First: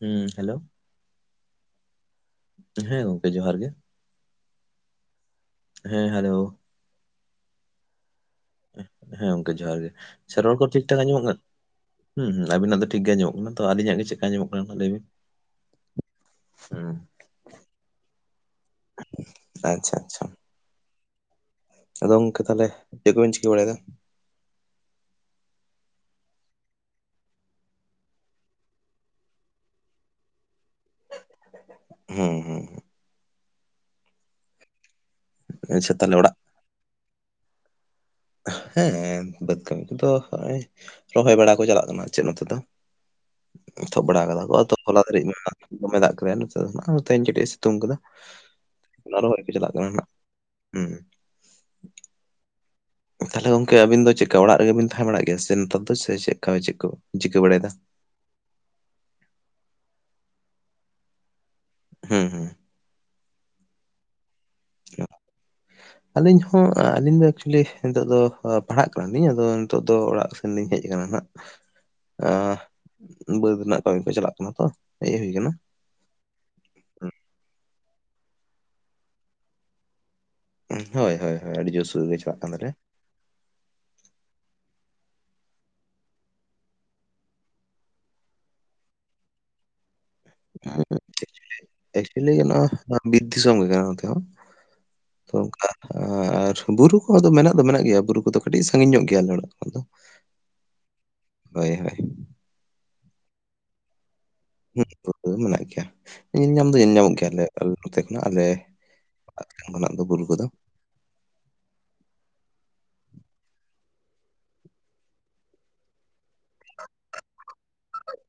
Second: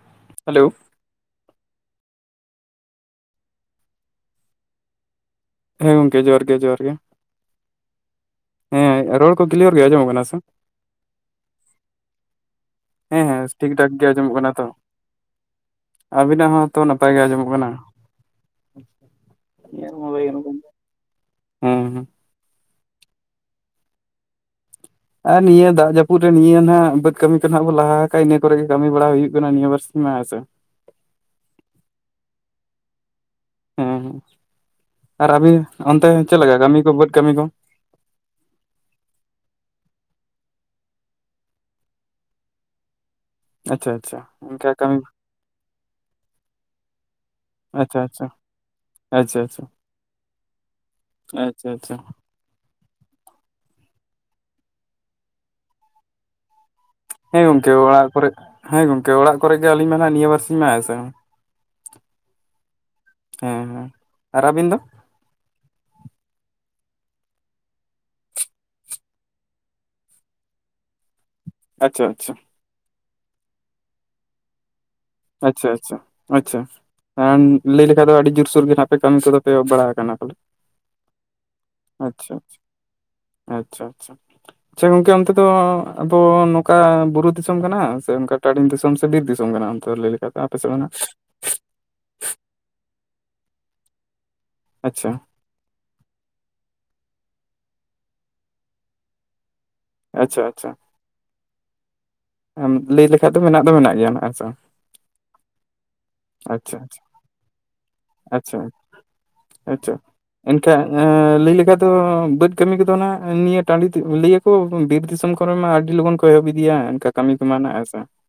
ᱦᱩᱸ ᱦᱮᱞᱳ ᱦᱮᱸ ᱜᱚᱝᱠᱮ ᱡᱚᱦᱟᱨ ᱜᱮ᱾ ᱦᱮᱸ ᱜᱚᱝᱠᱮ ᱡᱚᱦᱟᱨ ᱜᱮ ᱡᱚᱦᱟᱨ ᱜᱮ᱾ ᱦᱮᱸ ᱨᱚᱲ ᱠᱚ ᱜᱚᱝᱠᱮ ᱠᱞᱤᱭᱟᱨ ᱡᱚᱦᱟᱨ ᱜᱮ, ᱟᱸᱡᱚᱢᱚᱜ ᱠᱟᱱᱟ ᱥᱮ ᱪᱷᱟ ᱨᱚᱲ ᱠᱚ ᱴᱷᱤᱠ ᱴᱷᱟᱠ ᱟᱸᱡᱚᱢᱚᱜ ᱠᱟᱱᱟ? ᱦᱩᱸ ᱦᱩᱸ ᱟᱵᱤᱱᱟᱜ ᱫᱚ ᱴᱷᱤᱠ ᱜᱮ ᱦᱮᱸ ᱟᱸᱡᱚᱢᱚᱜ ᱦᱮᱸ ᱠᱟᱱᱟ, ᱛᱚ ᱴᱷᱤᱠ ᱴᱷᱟᱠ ᱟᱹᱞᱤᱧᱟᱜ ᱜᱮ ᱪᱮᱜᱠᱟ ᱟᱸᱡᱚᱢᱚᱜ ᱛᱚ ᱠᱟᱱᱟ ᱞᱟᱹᱭ ᱵᱤᱱ? ᱟᱵᱤᱱᱟᱜ ᱦᱚᱸ ᱛᱚ ᱦᱩᱸ ᱱᱟᱯᱟᱭ ᱜᱮ ᱟᱸᱡᱚᱢᱚᱜ ᱠᱟᱱᱟ ᱟᱪᱪᱷᱟ ᱟᱪᱪᱷᱟ [unintelligible] ᱦᱮᱸ ᱟᱫᱚ ᱜᱚᱝᱠᱮ ᱛᱟᱞᱦᱮ ᱪᱮᱫ ᱠᱚᱵᱤᱱ ᱪᱤᱠᱟᱹ ᱵᱟᱲᱟᱭᱫᱟ? ᱟᱨ ᱱᱤᱭᱟᱹ ᱫᱟᱜ ᱡᱟᱹᱯᱩᱫ ᱨᱮ ᱱᱤᱭᱟᱹ ᱱᱟᱜ ᱵᱟᱹᱫᱽ ᱠᱟᱹᱢᱤ ᱠᱚ ᱱᱟᱜ ᱵᱚ ᱞᱟᱦᱟ ᱠᱟᱜᱟ ᱤᱱᱟᱹ ᱠᱚᱨᱮ ᱜᱮ ᱠᱟᱹᱢᱤ ᱵᱟᱲᱟ ᱦᱩᱭᱩᱜ ᱠᱟᱱᱟ ᱱᱤᱭᱟᱹ ᱵᱟᱨᱥᱤᱧ ᱢᱟ ᱦᱮᱸ ᱥᱮ᱾ ᱦᱩᱸ ᱦᱩᱸ ᱦᱩᱸ ᱦᱩᱸ ᱟᱨ ᱟᱹᱵᱤᱱ ᱟᱪᱪᱷᱟ ᱚᱱᱛᱮ ᱛᱟᱦᱚᱞᱮ ᱚᱲᱟᱜ ᱪᱮᱫ ᱞᱮᱠᱟ ᱠᱟᱹᱢᱤ ᱠᱚ ᱵᱟᱹᱫᱽ ᱠᱟᱹᱢᱤ ᱠᱚ? ᱦᱮᱸ ᱵᱟᱹᱫᱽ ᱠᱟᱹᱢᱤ ᱠᱚᱛᱚ ᱦᱚᱜᱚᱭ ᱨᱚᱦᱚᱭ ᱵᱟᱲᱟ ᱠᱚ ᱪᱟᱞᱟᱜ ᱠᱟᱱᱟ, ᱪᱮᱫ ᱱᱚᱛᱮ ᱫᱚ ᱟᱪᱪᱷᱟ ᱮᱛᱦᱚᱵ ᱟᱪᱪᱷᱟ ᱵᱟᱲᱟ ᱠᱟᱫᱟ ᱠᱚ ᱚᱱᱠᱟ ᱟᱫᱚ ᱠᱟᱹᱢᱤ ᱦᱚᱞᱟ ᱫᱷᱟᱹᱨᱤᱡ ᱢᱟ ᱫᱚᱢᱮ ᱫᱟᱜ ᱠᱮᱫᱟᱭᱟ ᱱᱚᱛᱮ ᱫᱚ ᱱᱟᱜ, ᱛᱮᱦᱮᱧ ᱠᱟᱴᱤᱡᱮ ᱥᱤᱛᱩᱝ ᱠᱟᱫᱟ᱾ ᱟᱪᱪᱷᱟ ᱟᱪᱪᱷᱟ ᱚᱱᱟ ᱟᱪᱪᱷᱟ ᱨᱚᱦᱚᱭ ᱠᱚ ᱟᱪᱪᱷᱟ ᱪᱟᱞᱟᱜ ᱠᱟᱱᱟ ᱱᱟᱜ ᱦᱩᱸ᱾ ᱟᱪᱪᱷᱟ ᱟᱪᱪᱷᱟ ᱛᱟᱞᱦᱮ ᱜᱚᱝᱠᱮ ᱟᱹᱵᱤᱱ ᱫᱚ ᱪᱮᱫᱠᱟ ᱚᱲᱟᱜ ᱨᱮᱜᱮ ᱵᱤᱱ ᱛᱟᱦᱮᱸ ᱵᱟᱲᱟᱜ ᱜᱮᱭᱟ ᱥᱮ ᱱᱮᱛᱟᱨ ᱫᱚ, ᱥᱮ ᱪᱮᱫᱠᱟ ᱪᱮᱫ ᱠᱚ ᱪᱤᱠᱟᱹ ᱦᱮᱸ ᱵᱟᱲᱟᱭᱮᱫᱟ ᱜᱚᱝᱠᱮ ᱚᱲᱟᱜ ᱠᱚᱨᱮ ᱦᱮᱸ ᱜᱚᱝᱠᱮ ᱚᱲᱟᱜ ᱠᱚᱨᱮᱜ ᱜᱮ ᱟᱹᱞᱤᱧ ᱢᱟ ᱱᱟᱜ ᱱᱤᱭᱟᱹ ᱵᱟᱨ ᱥᱤᱧ ᱢᱟ ᱦᱮᱸᱥᱮ᱾ ᱦᱩᱸ ᱦᱩᱸ ᱦᱮᱸ ᱦᱮᱸ ᱟᱨ ᱟᱹᱵᱤᱱ ᱫᱚ? [inaudible] ᱟᱹᱞᱤᱧ ᱦᱚᱸ ᱟᱹᱞᱤᱧ ᱫᱚ ᱮᱠᱪᱩᱭᱞᱤ ᱱᱤᱛᱳᱜ ᱫᱚ ᱯᱟᱲᱦᱟᱜ ᱠᱟᱱᱟᱞᱤᱧ ᱟᱫᱚ ᱱᱤᱛᱳᱜ ᱫᱚ ᱚᱲᱟᱜ [unintelligible] ᱦᱮᱡ ᱠᱟᱱᱟ ᱱᱟᱜ᱾ ᱟᱪᱪᱷᱟ ᱟᱪᱪᱷᱟ ᱵᱟᱹᱫᱽ ᱨᱮᱱᱟᱜ ᱠᱟᱹᱢᱤ ᱠᱚ ᱪᱟᱞᱟᱜ ᱠᱟᱱᱟ ᱛᱚ᱾ ᱦᱮᱡ ᱦᱩᱭ ᱟᱠᱟᱱᱟ ᱟᱪᱪᱷᱟ ᱟᱪᱪᱷᱟ ᱟᱪᱪᱷᱟ ᱞᱟᱹᱭ ᱞᱮᱠᱷᱟᱡ ᱫᱚ ᱟᱹᱰᱤ ᱡᱳᱨᱥᱳᱨ ᱜᱮ ᱱᱦᱟᱸᱜ ᱯᱮ ᱠᱟᱹᱢᱤ ᱠᱚᱫᱚ ᱯᱮ ᱮᱦᱚᱵ ᱵᱟᱲᱟᱮ ᱠᱟᱱᱟ ᱯᱟ ᱦᱳᱭ ᱦᱳᱭ ᱦᱳᱭ ᱟᱹᱰᱤ ᱡᱳᱨ ᱥᱳᱨ ᱨᱮ ᱜᱮ ᱪᱟᱞᱟᱜ ᱠᱟᱱ ᱛᱟᱞᱮᱭᱟ᱾ ᱟᱪᱪᱷᱟ ᱟᱪᱷᱟ [inaudible] ᱪᱷᱟ ᱜᱚᱝᱠᱮ ᱚᱱᱛᱮ ᱫᱚ ᱟᱵᱚ ᱱᱚᱠᱟ ᱵᱩᱨᱩ ᱫᱤᱥᱚᱢ ᱠᱟᱱᱟ ᱥᱮ ᱚᱱᱠᱟ ᱴᱟᱲᱤᱝ ᱫᱤᱥᱚᱢ ᱥᱮ ᱵᱤᱨ ᱫᱤᱥᱚᱢ ᱠᱟᱱᱟ? [unintelligible] ᱮᱠᱪᱩᱭᱞᱤ ᱵᱤᱨ ᱫᱤᱥᱚᱢ ᱜᱮ ᱠᱟᱱᱟ ᱱᱚᱛᱮ ᱦᱚᱸ᱾ ᱟᱪᱪᱷᱟ ᱛᱚ ᱚᱝᱠᱟ ᱟᱨ ᱵᱩᱨᱩ ᱠᱚᱦᱚ ᱫᱚ ᱢᱮᱱᱟᱜ ᱫᱚ ᱢᱮᱱᱟᱜ ᱜᱮᱭᱟ ᱵᱩᱨᱩ ᱠᱚᱫᱚ ᱠᱟᱹᱴᱤᱡ ᱥᱟᱺᱜᱤᱧ ᱧᱚᱜ ᱜᱮᱭᱟ ᱟᱞᱮ ᱚᱲᱟᱜ ᱠᱷᱚᱱᱟᱜ ᱫᱚ᱾ ᱟᱪᱪᱷᱟ ᱟᱪᱪᱷᱟ ᱦᱳᱭ ᱦᱳᱭ ᱮᱢ ᱞᱟᱹᱭ ᱞᱮᱠᱷᱟᱡ ᱫᱚ ᱢᱮᱱᱟᱜ ᱫᱚ ᱢᱮᱱᱟᱜ ᱜᱮᱭᱟ ᱱᱦᱟᱸᱜ ᱥᱮ ᱦᱩᱸ ᱫᱚ ᱢᱮᱱᱟᱜ ᱜᱮᱭᱟ᱾ ᱧᱮᱞ ᱧᱟᱢ ᱫᱚ ᱟᱪᱪᱷᱟ ᱧᱮᱞ ᱧᱟᱢᱚᱜ ᱜᱮᱭᱟ ᱟᱞᱮ ᱱᱚᱛᱮ ᱠᱷᱚᱱᱟᱜ ᱟᱞᱮ ᱟᱪᱪᱷᱟ ᱚᱲᱟᱜ ᱠᱷᱚᱱᱟᱜ ᱫᱚ ᱵᱩᱨᱩ ᱠᱚᱫᱚ᱾ ᱠᱟ ᱮᱸ ᱞᱟᱹᱭ ᱞᱮᱠᱷᱟᱡ ᱫᱚ ᱵᱟᱹᱫᱽ ᱠᱟᱹᱢᱤ ᱠᱚᱫᱚ ᱱᱦᱟᱸᱜ ᱱᱤᱭᱟᱹ ᱴᱟᱺᱰᱤ ᱞᱟᱹᱭᱟ ᱠᱚ ᱵᱤᱨ ᱫᱤᱥᱚᱢ ᱠᱚ ᱠᱚᱨᱮ ᱢᱟ ᱟᱹᱰᱤ ᱞᱚᱜᱚᱱ ᱠᱚ ᱮᱦᱚᱵ ᱤᱫᱤᱭᱟ ᱠᱟᱹᱢᱤ ᱠᱚᱢᱟ ᱱᱦᱟᱜ [inaudible]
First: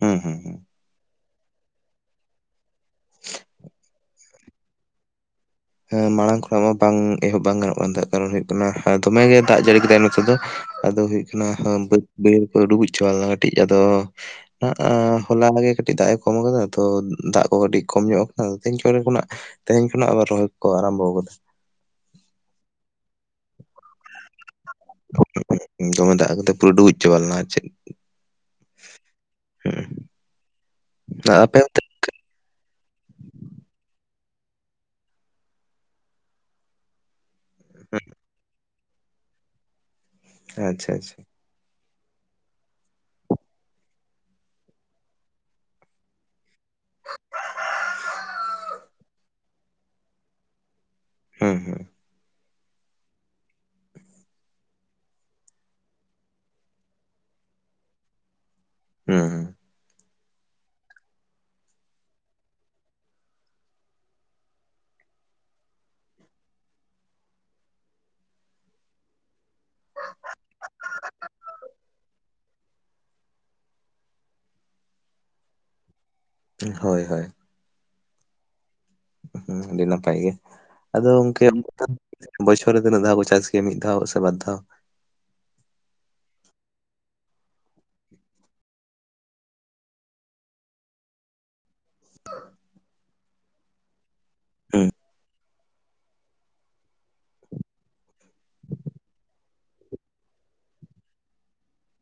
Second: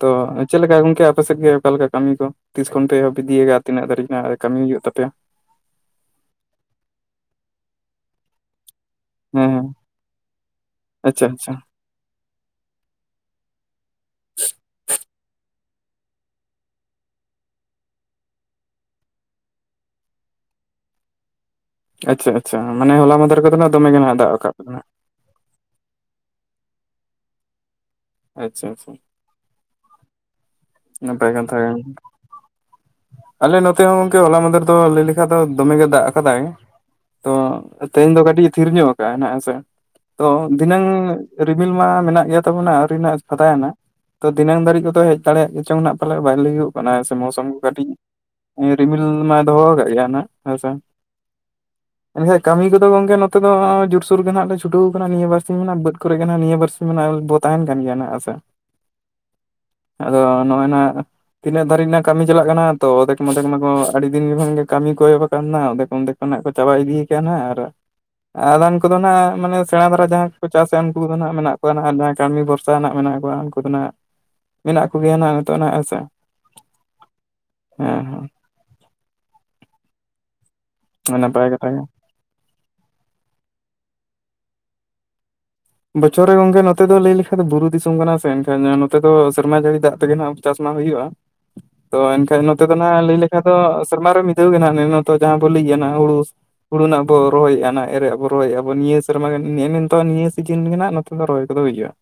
ᱛᱚ ᱦᱩᱸ ᱦᱩᱸ ᱦᱩᱸ ᱪᱮᱫ ᱞᱮᱠᱟ ᱜᱚᱝᱠᱮ ᱟᱯᱮ ᱥᱮᱫ ᱜᱮ ᱚᱠᱟ ᱞᱮᱠᱟ? ᱠᱟᱹᱢᱤ ᱠᱚ ᱛᱤᱥ ᱠᱷᱚᱱ ᱯᱮ ᱮᱦᱚᱵ ᱤᱫᱤᱭᱟ ᱠᱟᱜ-ᱟ ᱛᱤᱱᱟᱹᱜ ᱫᱟᱹᱨᱤᱡ ᱱᱦᱟᱜ ᱠᱟᱹᱢᱤ ᱦᱩᱭᱩᱜ ᱛᱟᱯᱮᱭᱟ? ᱦᱮᱸ ᱢᱟᱲᱟᱝ ᱠᱷᱚᱱᱟᱜ ᱢᱟ ᱵᱟᱝ ᱮᱦᱚᱵ ᱵᱟᱝ ᱜᱟᱱᱚᱜ ᱠᱟᱱ ᱛᱮ ᱠᱟᱨᱚᱱ ᱦᱩᱭᱩᱜ ᱠᱟᱱᱟ ᱫᱚᱢᱮ ᱜᱮᱭ ᱦᱮᱸ ᱫᱟᱜ ᱦᱮᱸ ᱡᱟᱹᱲᱤ ᱠᱮᱫᱟᱭ ᱱᱚᱛᱮ ᱫᱚ ᱟᱫᱚ ᱟᱪᱪᱷᱟ ᱦᱩᱭᱩᱜ ᱠᱟᱱᱟ ᱟᱪᱪᱷᱟ ᱵᱟᱹᱫᱽ ᱵᱟᱹᱭᱦᱟᱲ ᱠᱚ ᱰᱩᱵᱩᱡ ᱪᱟᱵᱟ ᱞᱮᱱᱟ ᱠᱟᱹᱴᱤᱡ ᱟᱫᱚ ᱱᱟᱜ-ᱟ ᱦᱚᱞᱟ ᱱᱟᱜᱮ ᱠᱟᱹᱴᱤᱡ ᱫᱟᱜ ᱮ ᱠᱚᱢ ᱠᱟᱫᱟ ᱛᱚ ᱫᱟᱜ ᱠᱚ ᱠᱟᱹᱴᱤᱡ ᱠᱚᱢ ᱧᱚᱜ ᱠᱟᱱᱟ ᱛᱮᱦᱮᱧᱱ ᱠᱚᱨᱮ ᱠᱷᱚᱱᱟᱜ ᱛᱮᱦᱮᱧ ᱠᱷᱚᱱᱟᱜ ᱟᱵᱟᱨ ᱨᱚᱦᱚᱭ ᱠᱚ ᱠᱚ ᱟᱨᱟᱢᱵᱚᱣ ᱠᱟᱫᱟ᱾ ᱟᱪᱪᱷᱟ ᱟᱪᱪᱷᱟ ᱢᱟᱱ ᱦᱚᱞᱟ ᱢᱟᱫᱷᱮᱨ ᱠᱚᱫᱚ ᱱᱟᱜ ᱫᱚᱢᱮ ᱜᱮᱱᱟᱜ ᱫᱟᱜ ᱟᱠᱟᱫ ᱵᱚᱱᱟ᱾ ᱫᱚᱢᱮ ᱫᱟᱜ ᱠᱟᱫᱟᱭ ᱯᱩᱨᱟᱹ ᱰᱩᱵᱩᱡ ᱪᱟᱵᱟ ᱞᱮᱱᱟ ᱪᱮᱫ ᱟᱪᱪᱷᱟ ᱟᱪᱪᱷᱟ ᱦᱩᱸ ᱱᱟᱯᱟᱭ ᱠᱟᱛᱷᱟ ᱟᱯᱮ ᱠᱟᱱ ᱚᱱᱛᱮ ᱟᱞᱮ ᱱᱚᱛᱮ ᱦᱚᱸ ᱜᱚᱝᱠᱮ ᱦᱚᱞᱟ ᱢᱟᱫᱷᱮᱨ ᱫᱚ ᱞᱟᱹᱭ ᱞᱮᱠᱷᱟᱡ ᱫᱚ ᱫᱚᱢᱮ ᱜᱮ ᱫᱟᱜ ᱟᱠᱟᱫᱟᱭ, ᱛᱚ ᱛᱮᱦᱮᱧ ᱫᱚ ᱠᱟᱹᱴᱤᱡ ᱮ ᱛᱷᱤᱨ ᱧᱚᱜ ᱠᱟᱜ ᱟᱭ ᱱᱦᱟᱜ ᱦᱮᱸᱥᱮ ᱛᱚ ᱫᱷᱤᱱᱟᱹᱝ ᱟᱪᱪᱷᱟ ᱟᱪᱪᱷᱟ ᱨᱤᱢᱤᱞ ᱢᱟ ᱢᱮᱱᱟᱜ ᱜᱮᱭᱟ ᱛᱟᱵᱚᱱᱟ ᱟᱹᱣᱨᱤ ᱱᱟᱜ ᱮ ᱯᱷᱟᱠᱟᱭ ᱱᱟᱜ ᱛᱚ ᱫᱤᱱᱟᱹᱝ ᱫᱷᱟᱹᱨᱤᱡ ᱵᱚᱫᱷᱚᱭ ᱦᱮᱡ ᱫᱟᱲᱮᱭᱟᱜ ᱜᱮ ᱪᱚᱝᱱᱟᱜ ᱯᱟᱞᱮᱜ ᱵᱟᱭ ᱞᱟᱹᱭᱟᱹᱜᱚᱜ ᱠᱟᱱᱟ ᱥᱮ ᱢᱳᱥᱚᱢ ᱠᱚ ᱠᱟᱹᱴᱤᱡ ᱨᱤᱢᱤᱞ ᱢᱟᱭ ᱫᱚᱦᱚᱣ ᱥᱠᱟᱜ ᱜᱮᱭᱟ ᱱᱦᱟᱜ ᱦᱩᱸ ᱦᱩᱸ ᱦᱮᱸᱥᱮ ᱠᱟᱹᱢᱤ ᱠᱚᱫᱚ ᱜᱚᱝᱠᱮ ᱱᱚᱛᱮ ᱫᱚ ᱱᱚᱜ-ᱚᱭ ᱡᱳᱨᱥᱳᱨ ᱜᱮ ᱱᱦᱟᱜ ᱞᱮ ᱪᱷᱩᱴᱟᱹᱣ ᱠᱟᱱᱟ ᱱᱤᱭᱟᱹ ᱵᱟᱨᱥᱤᱧ ᱢᱟᱱᱟᱜ ᱵᱟᱹᱫ ᱠᱚᱨᱮ ᱜᱮ ᱱᱦᱟᱜ ᱱᱤᱭᱟᱹ ᱵᱟᱨᱥ ᱢᱟᱱᱮ ᱟ ᱵᱚ ᱛᱟᱦᱮᱱ ᱠᱟᱱ ᱜᱮᱭᱟ ᱱᱟᱜ ᱦᱮᱸᱥᱮ ᱦᱩᱸ ᱟᱫᱚ ᱱᱚᱜ-ᱚᱭ ᱱᱟᱜ ᱛᱤᱱᱟᱹᱜ ᱫᱷᱟᱨᱤᱡ ᱨᱮᱱᱟᱜ ᱠᱟᱹᱢᱤ ᱪᱟᱞᱟᱜ ᱠᱟᱱᱟ ᱛᱚ ᱟᱫᱷᱮᱠ ᱚᱫᱷᱮᱠ ᱢᱟᱠᱚ ᱟᱹᱰᱤ ᱫᱤᱱ ᱠᱷᱚᱱ ᱜᱮ ᱠᱟᱹᱢᱤ ᱠᱚ ᱮᱦᱚᱵ ᱟᱠᱟᱱᱟ ᱚᱫᱷᱮᱠᱚ ᱚᱱᱫᱷᱮ ᱠᱟᱱᱟᱜ ᱠᱚ ᱪᱟᱵᱟ ᱤᱫᱤᱭ ᱠᱟᱜ-ᱟ ᱱᱦᱟᱜ ᱟᱨ ᱟᱫᱷᱟᱱ ᱠᱚᱫᱚ ᱱᱦᱟᱜ ᱢᱟᱱᱮ ᱥᱮᱬᱟ ᱫᱷᱟᱨᱟ ᱡᱟᱦᱟᱸ ᱠᱚ ᱠᱚ ᱪᱟᱥ ᱮᱜ ᱟ ᱩᱱᱠᱩ ᱫᱚ ᱱᱦᱟᱜ ᱢᱮᱱᱟᱜ ᱠᱚᱣᱟ ᱱᱦᱟᱜ ᱡᱟᱦᱟᱸᱭ ᱠᱟᱹᱢᱤ ᱵᱷᱚᱨᱥ ᱪᱟᱭ ᱱᱟᱜ ᱢᱮᱱᱟᱜ ᱠᱚᱣᱟ ᱩᱱᱠᱩ ᱫᱚ ᱱᱦᱟᱜ ᱢᱮᱱᱟᱜ ᱠᱚᱜᱮᱭᱟ ᱱᱦᱟᱜ ᱱᱤᱛᱳᱜ ᱱᱟᱜ ᱦᱮᱸᱥᱮ, ᱦᱳᱭ ᱦᱳᱭ ᱦᱮᱸ ᱦᱩᱸ ᱦᱚᱸ ᱟᱹᱰᱤ ᱱᱟᱯᱟᱭ ᱜᱮ ᱟᱫᱚ ᱦᱮᱸ ᱜᱚᱢᱠᱮ ᱱᱟᱯᱟᱭ ᱠᱟᱛᱷᱟ ᱩᱱᱠᱩ ᱜᱮ ᱫᱼᱼ ᱵᱚᱪᱷᱚᱨ ᱨᱮ ᱛᱤᱱᱟᱹᱜ ᱫᱷᱟᱣ ᱠᱚ ᱪᱟᱥ ᱜᱮᱭᱟ ᱢᱤᱫ ᱫᱷᱟᱣ ᱥᱮ ᱵᱟᱨ ᱫᱷᱟᱣ? ᱵᱚᱪᱷᱚᱨ ᱨᱮ ᱜᱚᱝᱠᱮ ᱱᱚᱛᱮ ᱞᱟᱹᱭ ᱞᱮᱠᱟᱱ ᱫᱚ ᱵᱩᱨᱩ ᱫᱤᱥᱚᱢ ᱠᱟᱱᱟ ᱥᱮ ᱮᱱᱠᱷᱟᱱ ᱱᱚᱛᱮ ᱫᱚ ᱥᱮᱨᱢᱟ ᱡᱟᱹᱲᱤ ᱫᱟᱜ ᱛᱮᱜᱮ ᱱᱟᱜᱼᱼ ᱪᱟᱥ ᱢᱟ ᱦᱩᱭᱩᱜᱼᱟ ᱛᱚ ᱮᱱᱠᱷᱟᱱ ᱱᱚᱛᱮ ᱫᱚ ᱱᱟᱜ ᱞᱟᱹᱭ ᱞᱮᱠᱷᱟᱱ ᱫᱚ ᱥᱮᱨᱢ ᱨᱮ ᱢᱤᱼᱼ ᱫᱷᱟᱹᱣ ᱜᱮ ᱱᱟᱜ ᱦᱩᱸ ᱱᱚᱣᱚ ᱡᱟᱦᱟᱸ ᱵᱚ ᱞᱟᱹᱭ ᱮᱜᱼᱟ ᱡᱟᱦᱚᱸ ᱫᱚ ᱦᱩᱲᱩᱥᱼᱼ ᱦᱩᱲᱩᱱᱟᱜ ᱵᱚ ᱨᱚᱦᱚᱭᱮᱫᱼᱟ ᱚᱱᱟ ᱮᱨᱮᱜᱼᱟ ᱵᱚ ᱨᱚᱦᱚᱭᱮᱫᱟ ᱵᱚ ᱱᱤᱭᱟᱹ ᱥᱮᱨᱢᱟ ᱱᱮᱜᱼᱮ ᱱᱤᱱᱛᱚᱜ ᱱᱤᱭᱟᱹᱼᱼ ᱥᱤᱡᱤᱱ ᱜᱮ ᱱᱟᱜ ᱱᱚᱛᱮ ᱫᱚ ᱨᱚᱦᱚᱭ ᱠᱚᱫᱚ ᱦᱩᱭᱩᱜᱼᱟ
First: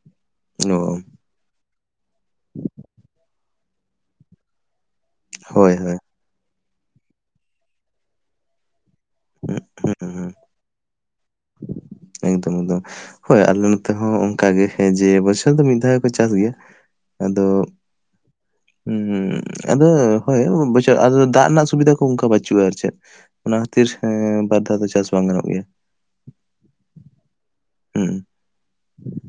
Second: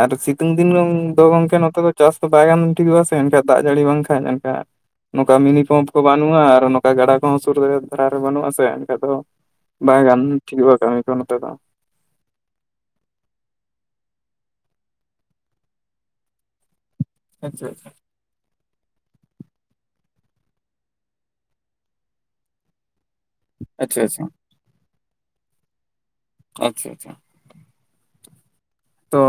ᱟᱨ ᱥᱤᱛᱩᱝ ᱫᱤᱱ ᱚ ᱫᱚ ᱜᱚᱝᱠᱮ ᱱᱚᱛᱮ ᱫᱚᱼᱼ ᱪᱟᱥ ᱫᱚ ᱵᱟᱭ ᱜᱟᱱ ᱴᱷᱤᱠᱚᱜᱼ ᱟ ᱥᱮ ᱮᱱᱠᱷᱟᱢ ᱫᱟᱜ ᱡᱟᱹᱲᱤ ᱵᱟᱝᱠᱷᱟᱱ ᱮᱱ ᱠᱷᱟᱢ ᱱᱚᱝᱠᱟ ᱢᱤᱱᱤ ᱦᱳᱭ ᱯᱟᱢᱯ ᱦᱳᱭ ᱠᱚ ᱵᱟᱝᱼᱼ ᱵᱟᱹᱱᱩᱜᱼᱟ ᱟᱨ ᱱᱚᱝᱠᱟ ᱜᱟᱰᱟ ᱠᱚᱦᱚᱸ ᱥᱩᱨ ᱫᱷᱟᱨᱟ ᱨᱮ ᱵᱟᱹᱱᱩᱜᱼᱟ ᱥᱮ ᱮᱱᱠᱷᱟ ᱫᱚ ᱦᱩᱸ ᱦᱩᱸ ᱵᱟᱭ ᱦᱩᱸ ᱜᱟᱱᱼᱼ ᱴᱷᱤᱠ ᱠᱟᱹᱢᱤ ᱠᱚ ᱱᱚᱛᱮ ᱫᱚᱼᱼ ᱮᱠᱫᱚᱢᱼ ᱮᱠᱫᱚᱢ ᱦᱳᱭ ᱟᱞᱮ ᱱᱚᱛᱮ ᱦᱚᱸ ᱚᱱᱠᱟᱜ ᱜᱮ ᱡᱮ ᱵᱚᱪᱷᱚᱨ ᱫᱚ ᱢᱤᱫ ᱫᱷᱟᱣ ᱜᱮᱠᱚ ᱪᱟᱥ ᱜᱮᱭᱟ᱾ ᱟᱫᱚᱼᱼ ᱟᱪᱪᱷᱟ ᱦᱩᱸ ᱟᱫᱚ ᱦᱳᱭ ᱵᱪᱷᱚᱨ ᱫᱟᱜ ᱨᱮᱱᱟᱜ ᱥᱩᱵᱤᱫᱷᱟ ᱠᱚ ᱚᱱᱠᱟ ᱵᱟᱹᱪᱩᱜᱼᱟ ᱟᱨ ᱪᱮᱫ? ᱚᱱᱟ ᱠᱷᱟᱹᱛᱤᱨ ᱟᱪᱪᱷᱟ ᱟᱪᱪᱷᱟ ᱟᱪᱪᱷᱟ ᱵᱟᱨ ᱫᱷᱟᱣ ᱫᱚ ᱪᱟᱥ ᱵᱟᱝ ᱜᱟᱱᱚᱜ ᱜᱮᱭᱟ᱾ ᱟᱪᱪᱷᱟ ᱟᱪᱪᱷᱟᱼᱼ ᱦᱩᱸ ᱛᱚ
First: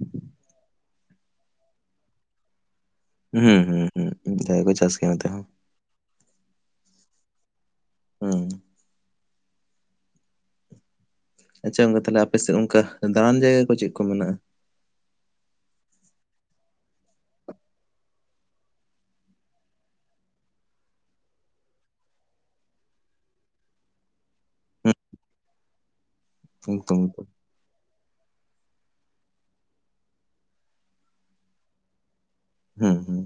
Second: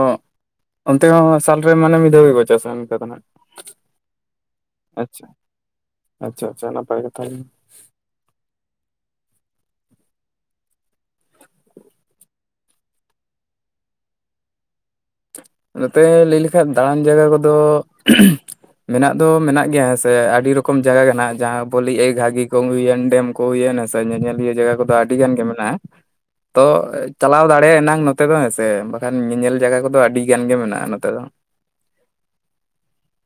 ᱚᱱᱛᱮ ᱦᱚᱸ ᱥᱟᱞᱨᱮ ᱢᱟᱱᱮ ᱢᱤᱫ ᱫᱷᱷᱟᱣ ᱜᱮᱠᱚ ᱪᱟᱥᱟ ᱚᱱᱠᱟ ᱫᱚ ᱱᱟᱦᱟᱜᱼᱼ ᱦᱩᱸ ᱦᱩᱸ ᱦᱩᱸ ᱚᱱᱠᱟ ᱜᱮᱠᱚ ᱪᱟᱥ ᱜᱮᱭᱟ ᱱᱚᱛᱮ ᱦᱚᱸᱼᱼ ᱟᱪᱪᱷᱟ ᱟᱪᱪᱷᱟ ᱱᱟᱯᱟᱭ ᱜᱮ ᱛᱟᱦᱞᱮ᱾ ᱦᱩᱸ ᱟᱪᱪᱷᱟ ᱜᱚᱢᱠᱮ ᱛᱟᱞᱮ ᱟᱯᱼᱼ ᱥᱮᱜ ᱚᱱᱠᱟ ᱫᱟᱬᱟᱱ ᱡᱟᱭᱜᱟ ᱠᱚ ᱪᱮᱫ ᱠᱚ ᱢᱮᱱᱟᱜᱼᱟ? ᱱᱚᱛᱮ ᱞᱟᱹᱭ ᱞᱮᱠᱷᱟᱡ ᱫᱟᱬᱟᱱ ᱡᱟᱭᱜᱟ ᱠᱚᱫᱚᱼᱼ ᱢᱮᱱᱟᱜ ᱫᱚ ᱢᱮᱱᱟᱜ ᱜᱮᱭᱟ ᱦᱮᱸ ᱥᱮ ᱟᱹᱰᱤ ᱨᱚᱠᱚᱢ ᱡᱟᱭᱜᱟ ᱠᱟᱱᱟ ᱡᱟᱦᱟᱸ ᱵᱚ ᱞᱟᱹᱭ ᱮᱜᱼᱟ ᱜᱷᱟᱜᱤ ᱠᱚ ᱜᱩᱭᱮᱱ ᱰᱮᱢᱼᱼ ᱦᱩᱭᱮᱱ ᱦᱮᱸᱥᱮ ᱧᱮᱧᱮᱞᱤᱭᱟᱹ ᱡᱟᱭᱜᱟ ᱠᱚᱫᱚ ᱦᱩᱸ ᱟᱹᱰᱤ ᱜᱟᱱ ᱜᱮ ᱢᱮᱱᱟᱜᱼᱟ᱾ [inaudible] ᱛᱚ ᱮᱠᱫᱚᱢ ᱪᱟᱞᱟᱣ ᱫᱟᱲᱮᱭᱟᱜ ᱮᱱᱟᱝ ᱱᱚᱛᱮ ᱫᱚ ᱦᱮᱸᱥᱮ ᱵᱟᱠᱷᱟᱱ ᱧᱮᱧᱮᱞ ᱡᱟᱭᱜᱟ ᱠᱚᱫᱚ ᱟᱹᱰᱤ ᱜᱟᱱ ᱜᱮ ᱢᱮᱱᱟᱜᱼᱟ ᱱᱚᱛᱮ ᱫᱚ᱾ ᱦᱩᱢᱸ ᱦᱩᱢᱸ᱾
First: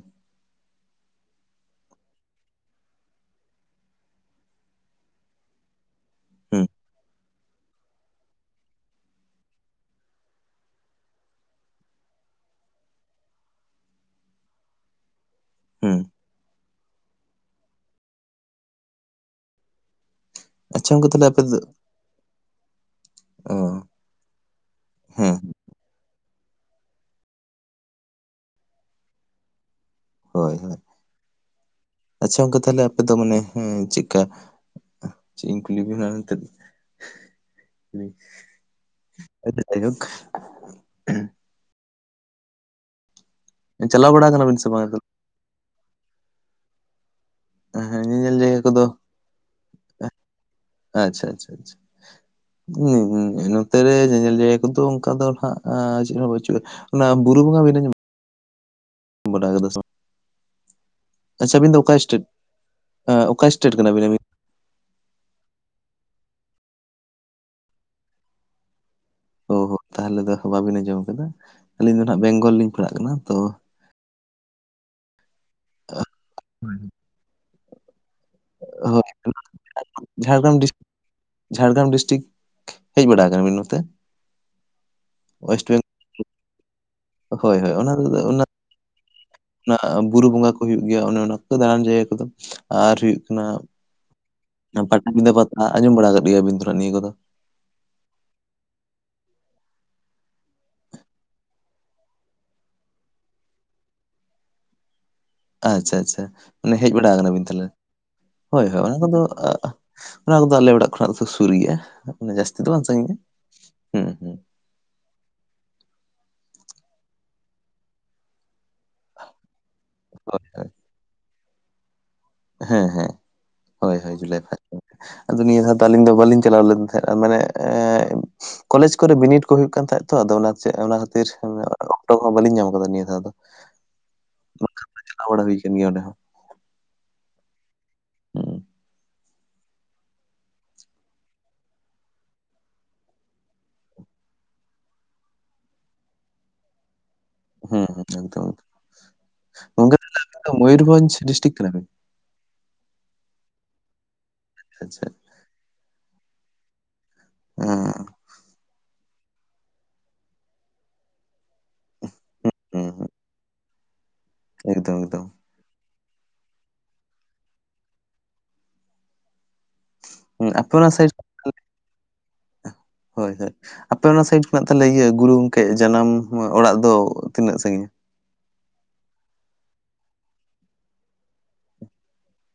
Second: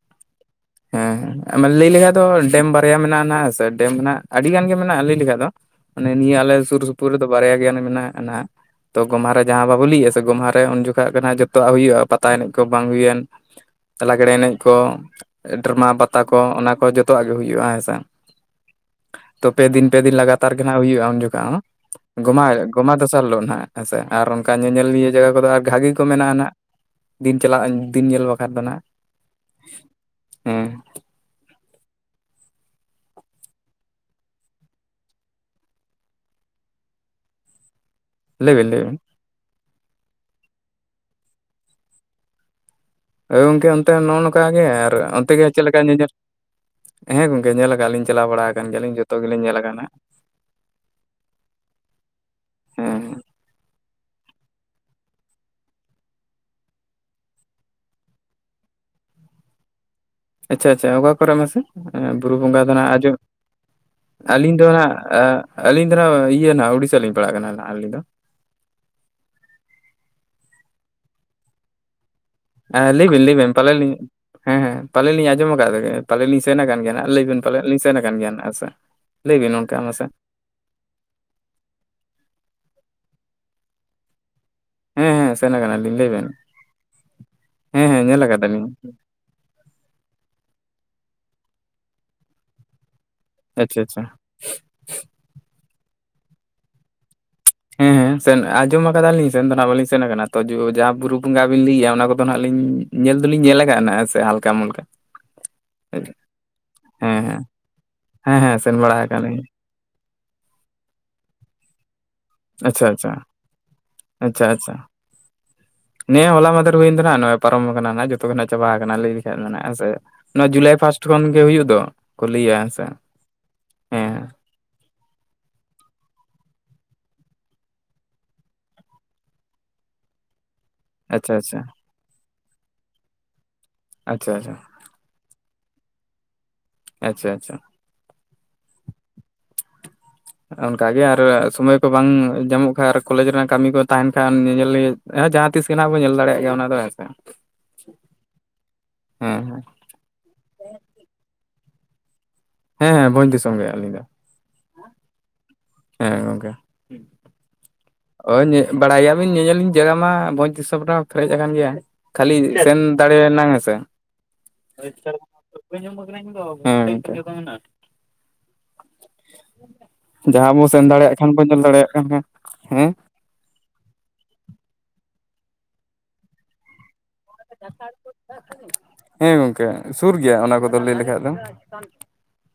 ᱦᱮᱸ ᱦᱮᱸ ᱞᱟᱹᱭ ᱞᱮᱠᱷᱟᱡ ᱫᱚ ᱰᱮᱢ ᱵᱟᱨᱭᱟ ᱢᱮᱱᱟᱜᱼᱟ ᱱᱟ ᱥᱮ ᱰᱮᱢ ᱱᱟᱜ ᱟᱹᱰᱤ ᱜᱟᱱ ᱜᱮ ᱢᱮᱱᱟᱜᱼᱟ ᱞᱟᱹᱭ ᱞᱮᱠᱷᱟᱡ ᱫᱚᱼᱼ ᱢᱟᱱᱮ ᱱᱤᱭᱟᱹ ᱟᱞᱮ ᱦᱩᱸ ᱥᱩᱨ ᱥᱩᱯᱩᱨᱼᱼ ᱫᱚ ᱵᱟᱨᱭᱟ ᱜᱮᱭᱟᱱ ᱢᱮᱱᱟᱜᱼᱟ ᱱᱟᱟᱜ ᱛᱚ ᱜᱚᱢᱦᱟ ᱡᱟᱦᱟᱸ ᱵᱟᱵᱚ ᱞᱤᱭᱼᱟ ᱥᱮ ᱜᱚᱢᱦᱟ ᱨᱮ ᱩᱱ ᱡᱚᱠᱷᱚᱱ ᱜᱮᱟᱜ ᱡᱚᱛᱚᱣᱟᱜ ᱦᱩᱭᱩᱜᱼᱟ᱾ ᱯᱟᱛᱟ ᱮᱱᱮᱡ ᱠᱚ ᱵᱟᱝ ᱦᱩᱭᱮᱱ ᱞᱟᱜᱽᱲᱮ ᱮᱱᱮᱡ ᱠᱚ ᱰᱨᱟᱢᱟ ᱦᱩᱸ ᱯᱟᱛᱟ ᱠᱚ ᱚᱱᱟ ᱠᱚ ᱡᱚᱛᱚᱣᱟᱜ ᱜᱮ ᱦᱩᱭᱩᱜᱼᱟ ᱦᱮᱸᱥᱮ ᱛᱚ ᱯᱮ ᱫᱤᱱ ᱯᱮ ᱫᱤᱱ ᱞᱟᱜᱟᱼᱼ ᱞᱟᱨᱜᱟᱱᱟᱜ ᱟᱪᱪᱷᱟ ᱚᱱᱠᱟ ᱦᱩᱭᱩᱜᱼᱟ ᱩᱱ ᱛᱟᱦᱞᱮ ᱟᱯᱮ ᱡᱚᱠᱷᱟᱡ ᱫᱚ ᱦᱚᱸ ᱜᱚᱢᱟ ᱜᱚᱢᱟ ᱫᱚᱥᱟᱨ ᱦᱤᱞᱳᱜ ᱚ ᱦᱦᱜ ᱦᱮᱸᱥᱮ ᱟᱨ ᱚᱱᱠᱟ ᱧᱮᱧᱮᱞᱤᱭᱟᱹ ᱡᱟᱭᱜᱟ ᱦᱮᱸ ᱠᱚᱫᱚ ᱟᱨ ᱵᱷᱟᱹᱜᱤ ᱠᱚ ᱢᱮᱱᱟᱜᱼᱟ ᱱᱟᱟᱸᱜ᱾ ᱫᱤᱱ ᱪᱟᱞᱟᱜ ᱫᱤᱱ ᱧᱮᱞ ᱵᱟᱠᱷᱟᱱ ᱫᱚ ᱱᱟᱦᱟᱜᱼᱼ ᱦᱳᱭ ᱦᱳᱭ ᱟᱪᱪᱷᱟ ᱜᱚᱝᱠᱮ ᱛᱟᱦᱳᱞᱮ ᱟᱯᱮ ᱫᱚ ᱢᱟᱱᱮ ᱦᱮᱸ ᱪᱮᱫᱠᱟ? ᱪᱮᱫ ᱤᱧ ᱠᱩᱞᱤ ᱵᱤᱱᱟ ᱮᱱᱛᱮᱜᱼᱼ ᱞᱟᱹᱭ ᱵᱤᱱ ᱞᱟᱹᱭ ᱵᱤᱱ? ᱜ [unintelligible] ᱦᱳᱭ ᱜᱚᱝᱠᱮ ᱚᱱᱛᱮ ᱪᱟᱞᱟᱣ ᱱᱚᱜᱼᱚ ᱵᱟᱲᱟ ᱠᱟᱱᱟ ᱱᱚᱝᱠᱟ ᱵᱤᱱ ᱜᱮ ᱥᱮ ᱵᱟᱝ? ᱟᱨ ᱚᱱᱛᱮ ᱜᱮ ᱪᱮᱫ ᱞᱮᱠᱟ ᱧᱮᱧᱮᱞᱼᱼ ᱦᱮᱸ ᱜᱚᱝᱠᱮ ᱧᱮᱞ ᱟᱠᱟᱫ ᱦᱮᱸ ᱞᱤᱧ ᱪᱟᱞᱟ ᱧᱮᱧᱮᱞ ᱵᱟᱲᱟ ᱡᱟᱭᱜᱟ ᱟᱠᱟᱱ ᱠᱚᱫᱚ ᱜᱮᱭᱟᱞᱤᱧ ᱡᱚᱛᱚ ᱜᱮᱞᱤᱧ ᱧᱮᱞ ᱜᱟᱜᱼᱟ᱾ ᱟᱪᱪᱷᱟ ᱟᱪᱪᱷᱟ ᱟᱪᱪᱷᱟ ᱦᱮᱸ ᱦᱩᱸᱼᱼ ᱚᱱᱛᱮ ᱨᱮ ᱧᱮᱧᱮᱞ ᱡᱟᱭᱜᱟ ᱠᱤᱱᱛᱩ ᱚᱱᱠᱟ ᱫᱚ ᱦ ᱪᱮᱫ ᱦᱚᱸ ᱵᱟᱹᱪᱩᱜᱼᱟ ᱚᱱᱟ ᱵᱩᱨᱩ ᱵᱚᱸᱜᱟ ᱵᱤᱱᱹ ᱧᱮᱞᱼᱼ ᱵᱟᱰᱟᱭ ᱠᱟᱫᱟ ᱥᱮ ᱵᱟᱝ? ᱟᱪᱪᱷᱟ ᱟᱪᱪᱷᱟ ᱚᱠᱟ ᱠᱚᱨᱮ ᱟᱪᱪᱷᱟ ᱢᱟᱥᱮ, ᱟᱹᱵᱤᱱ ᱫᱚ ᱚᱠᱟ ᱥᱴᱮᱴ ᱵᱩᱨᱩ ᱵᱚᱸᱜᱟ ᱫᱚ ᱢᱮᱱᱟᱜ ᱟᱡᱚᱼᱼ ᱚᱠᱟ ᱥᱴᱮᱴ ᱠᱟᱱᱟ ᱵᱤᱱ ᱟᱹᱵᱤᱱ? ᱟᱹᱞᱤᱧ ᱫᱚ ᱦᱟᱸᱜ ᱟᱹ ᱟᱹᱞᱤᱧ ᱫᱚ ᱦᱟᱸᱜ ᱤᱭᱟᱹ ᱱᱟᱦᱟᱜ ᱩᱲᱤᱥᱥᱟ ᱞᱤᱧ ᱯᱟᱲᱟᱜ ᱠᱟᱱᱟ ᱟᱹᱞᱤᱧ ᱫᱚ ᱾ ᱚ ᱦᱚ ᱛᱟᱦᱚᱞᱮ ᱫᱚ ᱵᱟᱹᱵᱤᱱ ᱟᱸᱡᱚᱢ ᱟᱠᱟᱫᱟ, ᱟᱹᱞᱤᱧ ᱫᱚ ᱦᱟᱸᱜ ᱵᱮᱝᱜᱚᱞ ᱞᱤᱧ ᱯᱟᱲᱦᱟᱜ ᱠᱟᱱᱟ ᱛᱚ ᱾ ᱛᱟᱦᱚᱞᱮ ᱞᱤᱧᱼᱼ ᱦᱮᱸ ᱦᱮᱸ ᱯᱟᱞᱮ ᱞᱤᱧ ᱟᱸᱡᱚᱢ ᱠᱟᱜ, ᱯᱟᱞᱮ ᱞᱤᱧ ᱥᱮᱱ ᱟᱠᱟᱱ ᱜᱮᱭᱟ ᱦᱟᱸᱜ, ᱞᱟᱹᱭ ᱵᱤᱱ ᱯᱟᱞᱮᱫ ᱞᱤᱧ ᱥᱮᱱ ᱟᱠᱟᱱ ᱜᱮᱭᱟ ᱦᱟᱸᱜ ᱦᱮᱸ ᱥᱮ ᱾ ᱟᱪᱪᱷᱟ ᱾ ᱦᱳᱭ ᱞᱟᱹᱭ ᱵᱤᱱ ᱚᱱᱠᱟ ᱢᱟᱥᱮ ᱾ ᱡᱷᱟᱲᱜᱨᱟᱢ ᱰᱤᱥᱴᱤᱠ ᱡᱷᱟᱲᱜᱨᱟᱢ ᱰᱤᱥᱴᱤᱠ ᱦᱮᱡ ᱵᱟᱲᱟ ᱟᱠᱟᱱᱟᱵᱤᱱ ᱱᱚᱛᱮ? ᱦᱮᱸ ᱦᱮᱸ ᱥᱮᱱ ᱳᱭᱮᱥᱴ ᱵᱮᱝᱜᱚᱞ ᱟᱠᱟᱱᱟᱞᱤᱧ ᱞᱟᱹᱭ ᱵᱮᱱ, ᱦᱳᱭ ᱦᱳᱭ ᱦᱮᱸ ᱚᱱᱟ ᱦᱮᱸ ᱧᱮᱞ ᱠᱟᱫᱟᱞᱤᱧ ᱾ ᱚᱱᱟ ᱵᱩᱨᱩ ᱵᱚᱸᱜᱟ ᱠᱚ ᱦᱩᱭᱩᱜ ᱜᱮᱭᱟ, ᱚᱱᱮ ᱚᱱᱟ ᱠᱚ ᱫᱟᱬᱟᱱ ᱡᱟᱭᱜᱟ ᱠᱚᱫᱚ ᱟᱨ ᱦᱩᱭᱩᱜᱼᱼ ᱠᱟᱱᱟ, ᱟᱪᱪᱷᱟ ᱟᱪᱪᱷᱟ ᱯᱟᱴᱟᱵᱤᱸᱫᱷᱟᱹ ᱯᱟᱛᱟ ᱟᱸᱡᱚᱢ ᱵᱟᱲᱟ ᱟᱠᱟᱫ ᱜᱮᱭᱟᱵᱤᱱ ᱛᱷᱚᱲᱟ ᱱᱤᱭᱟᱹ ᱠᱚᱫᱚ ᱾ ᱦᱮᱸ ᱦᱮᱸ ᱥᱮᱱ ᱟᱸᱡᱚᱢ ᱟᱠᱟᱫᱟᱞᱤᱧ ᱥᱮᱱ ᱫᱚ ᱱᱟᱜ ᱵᱟᱹᱞᱤᱧ ᱥᱮᱱ ᱠᱟᱱᱟ ᱛᱚ, ᱡᱟᱦᱟᱸ ᱵᱩᱨᱩ ᱵᱚᱸᱜᱟ ᱵᱤᱱ ᱞᱟᱹᱭᱮᱫᱼᱟ ᱚᱱᱟ ᱠᱚᱫᱚ ᱦᱟᱸᱜ ᱞᱤᱧᱼᱼ ᱧᱮᱞ ᱫᱚᱞᱤᱧ ᱧᱮᱞ ᱟᱠᱟ ᱱᱟᱜ ᱦᱮ ᱥᱮ ᱦᱟᱞᱠᱟᱼ ᱢᱟᱞᱠᱟ ᱾ ᱟᱪᱪᱷᱟ ᱟᱪᱪᱷᱟ, ᱢᱟᱱᱮ ᱦᱮᱡ ᱵᱟᱲᱟ ᱠᱟᱱᱟ ᱦᱮᱸ ᱵᱤᱱ ᱛᱟᱦᱞᱮ, ᱦᱮᱸ ᱦᱮᱸ ᱦᱳᱭ ᱥᱮᱱ ᱦᱳᱭ ᱵᱟᱲᱟ ᱚᱱᱟ ᱠᱚᱫᱚ ᱟᱠᱟᱱᱟᱞᱤᱧ ᱟᱹᱼᱼ ᱚᱱᱟ ᱠᱚᱫᱚ ᱟᱞᱮ ᱚᱲᱟᱜ ᱠᱷᱚᱱᱟᱜ ᱫᱚ ᱥᱩᱨ ᱜᱮᱭᱟ ᱾ ᱟᱪᱪᱷᱟ ᱟᱪᱪᱷᱟ, ᱦᱩᱸ ᱟᱪᱪᱷᱟ ᱟᱪᱪᱷᱟ ᱾ ᱱᱤᱭᱟᱸ ᱦᱚᱞᱟ ᱢᱟᱦᱫᱮᱨ ᱜᱮ ᱦᱩᱭ ᱠᱟᱱᱟ, ᱱᱚᱜᱼᱚᱭ ᱯᱟᱨᱚᱢ ᱟᱠᱟᱱᱟ ᱚᱱᱟ ᱜᱮ ᱾ ᱡᱚᱛᱚ ᱠᱷᱚᱱᱟᱜ ᱪᱟᱵᱟ ᱟᱠᱟᱱᱟ ᱞᱟᱹᱭ ᱞᱮᱠᱷᱷᱟᱡ ᱢᱟ ᱦᱮᱸ ᱥᱮ, ᱦᱳᱭ ᱱᱚᱣᱟ ᱦᱳᱭ ᱡᱩᱞᱟᱭ ᱯᱷᱟᱥᱴ ᱠᱷᱚᱱ ᱜᱮ ᱦᱩᱭᱩᱜ ᱫᱚ ᱾ ᱠᱩᱞᱤᱭᱟᱹ ᱦᱮᱸ ᱥᱮ, ᱦᱳᱭ ᱦᱳᱭ ᱦᱮᱸᱼᱼ ᱡᱩᱞᱟᱭ ᱯᱷᱟᱥᱴ ᱨᱮ᱾ ᱟᱫᱚ ᱱᱤᱭᱟᱹ ᱫᱷᱟᱣ ᱫᱚ ᱟᱹᱞᱤᱧ ᱫᱚ ᱵᱟᱞᱤᱧ ᱪᱟᱞᱟᱣ ᱞᱮᱱ ᱛᱟᱦᱮᱸᱫ ᱟᱨ ᱢᱟᱱᱮ ᱮᱸᱼᱼ ᱠᱚᱞᱮᱡᱽ ᱠᱚᱨᱮ ᱵᱤᱱᱤᱰ ᱠᱚ ᱦᱩᱭᱩᱜ ᱠᱟᱱ ᱛᱟᱦᱮᱸᱫ ᱛᱚ ᱟᱫᱚ ᱚᱱᱟᱼᱼ ᱪᱮᱫ ᱚᱱᱟ ᱠᱷᱟᱹᱛᱤᱨ ᱟᱪᱪᱷᱟ ᱟᱪᱪᱷᱟ ᱚᱠᱴᱚ ᱦᱚᱸ ᱵᱟᱹᱞᱤᱧ ᱧᱟᱢ ᱠᱟᱫᱟ ᱱᱤᱭᱟᱹ ᱫᱷᱟᱣ ᱫᱚ ᱾ ᱟᱪᱪᱷᱟ ᱟᱪᱪᱷᱟ ᱾ [unintelligible] ᱪ ᱟᱞᱟ ᱵᱟᱲᱟᱶ ᱦᱩᱭ ᱠᱟᱱ ᱜᱮᱭᱟ ᱚᱸᱰᱮ ᱦᱚᱸ ᱾ ᱟᱪᱪᱷᱟ ᱟᱪᱪᱷᱟ ᱾ ᱦᱩᱸ [inaudible] ᱚᱱᱠᱟᱜᱮ ᱟᱨ ᱥᱚᱢᱚᱭ ᱠᱚ ᱵᱟᱝ ᱧᱟᱢᱚᱜ ᱠᱷᱟᱱ ᱟᱨ ᱠᱚᱞᱮᱡᱽ ᱨᱮᱱᱟᱜ ᱠᱟᱹᱢᱤ ᱠᱚ ᱛᱟᱸᱦᱮᱱ ᱠᱷᱟᱱ ᱧᱮᱧᱮᱞ ᱞᱟᱹᱜᱤᱫᱼᱼ ᱦᱮᱸ ᱡᱟᱦᱟᱸ ᱛᱤᱥ ᱜᱮᱦᱟᱸᱜ ᱵᱚᱱ ᱧᱮᱞ ᱫᱟᱲᱮᱭᱟᱜ ᱜᱮᱭᱟ ᱚᱱᱟ ᱫᱚ ᱾ ᱦᱩᱸ ᱦᱩᱸ ᱚᱝᱠᱟ ᱜᱮ ᱦᱮᱸ ᱾ ᱜᱚᱝᱠᱮ ᱛᱟᱦᱚᱞᱮ ᱟᱯᱮᱫᱚ ᱢᱩᱭᱩᱨᱵᱷᱚᱸᱡᱽ ᱰᱤᱥᱴᱤᱠ ᱠᱟᱱᱟᱯᱮ? ᱦᱮᱸ ᱦᱮᱸ ᱵᱷᱚᱸᱡᱽ ᱫᱤᱥᱚᱢ ᱜᱮ ᱟᱹᱞᱤᱧ ᱫᱚ ᱾ ᱟᱪᱪᱷᱟ ᱾ ᱦᱮᱸ ᱜᱚᱝᱠᱮ, ᱦᱮᱸ ᱚᱭ ᱧᱮᱜ [unintelligible] ᱵᱟᱲᱟᱭᱟ ᱟᱹ ᱧᱮᱧᱮᱞᱤᱧ ᱡᱟᱭᱜᱟ ᱢᱟ ᱵᱷᱚᱸᱡᱽ ᱫᱤᱥᱚᱢ ᱨᱮᱦᱚᱸ ᱯᱮᱨᱮᱡ ᱟᱠᱟᱱ ᱜᱮᱭᱟ, ᱠᱷᱟᱹᱞᱤ ᱥᱮᱱ ᱦᱩᱸ ᱫᱟᱲᱮᱭ ᱱᱟᱝ ᱦᱮᱸᱥᱮ ᱾ [unintelligible] ᱢ ᱮᱠᱫᱚᱢ ᱮᱠᱫᱚᱢ ᱜ [unintelligible] ᱦᱩᱸ ᱡᱟᱦᱟᱸ ᱵᱚ ᱟᱯᱮ ᱚᱱᱟ ᱥᱮᱱ ᱥᱟᱭᱤᱰ ᱫᱟᱲᱮᱭᱟᱜ ᱠᱷᱟᱱ ᱵᱚᱱ ᱧᱮᱞ ᱫᱟᱲᱮᱭᱟᱜ ᱠᱟᱱ, ᱦᱮᱸᱼᱼ ᱦᱳᱭ ᱦᱳᱭ, ᱟᱯᱮ ᱚᱱᱟ ᱥᱟᱭᱤᱰ ᱢᱮᱱᱟᱜ ᱛᱟᱞᱮ ᱤᱭᱟᱹ ᱜᱩᱨᱩ ᱜᱚᱢᱠᱮ ᱡᱟᱱᱟᱢ ᱚᱲᱟᱜ ᱫᱚᱼᱼ ᱦᱮᱸ ᱜᱚᱢᱠᱮ ᱥᱩᱨ ᱜᱮᱭᱟ ᱚᱱᱟ ᱠᱚᱫᱚ ᱞᱟᱹᱭ ᱞᱮᱠᱷᱟᱡ ᱫᱚ ᱾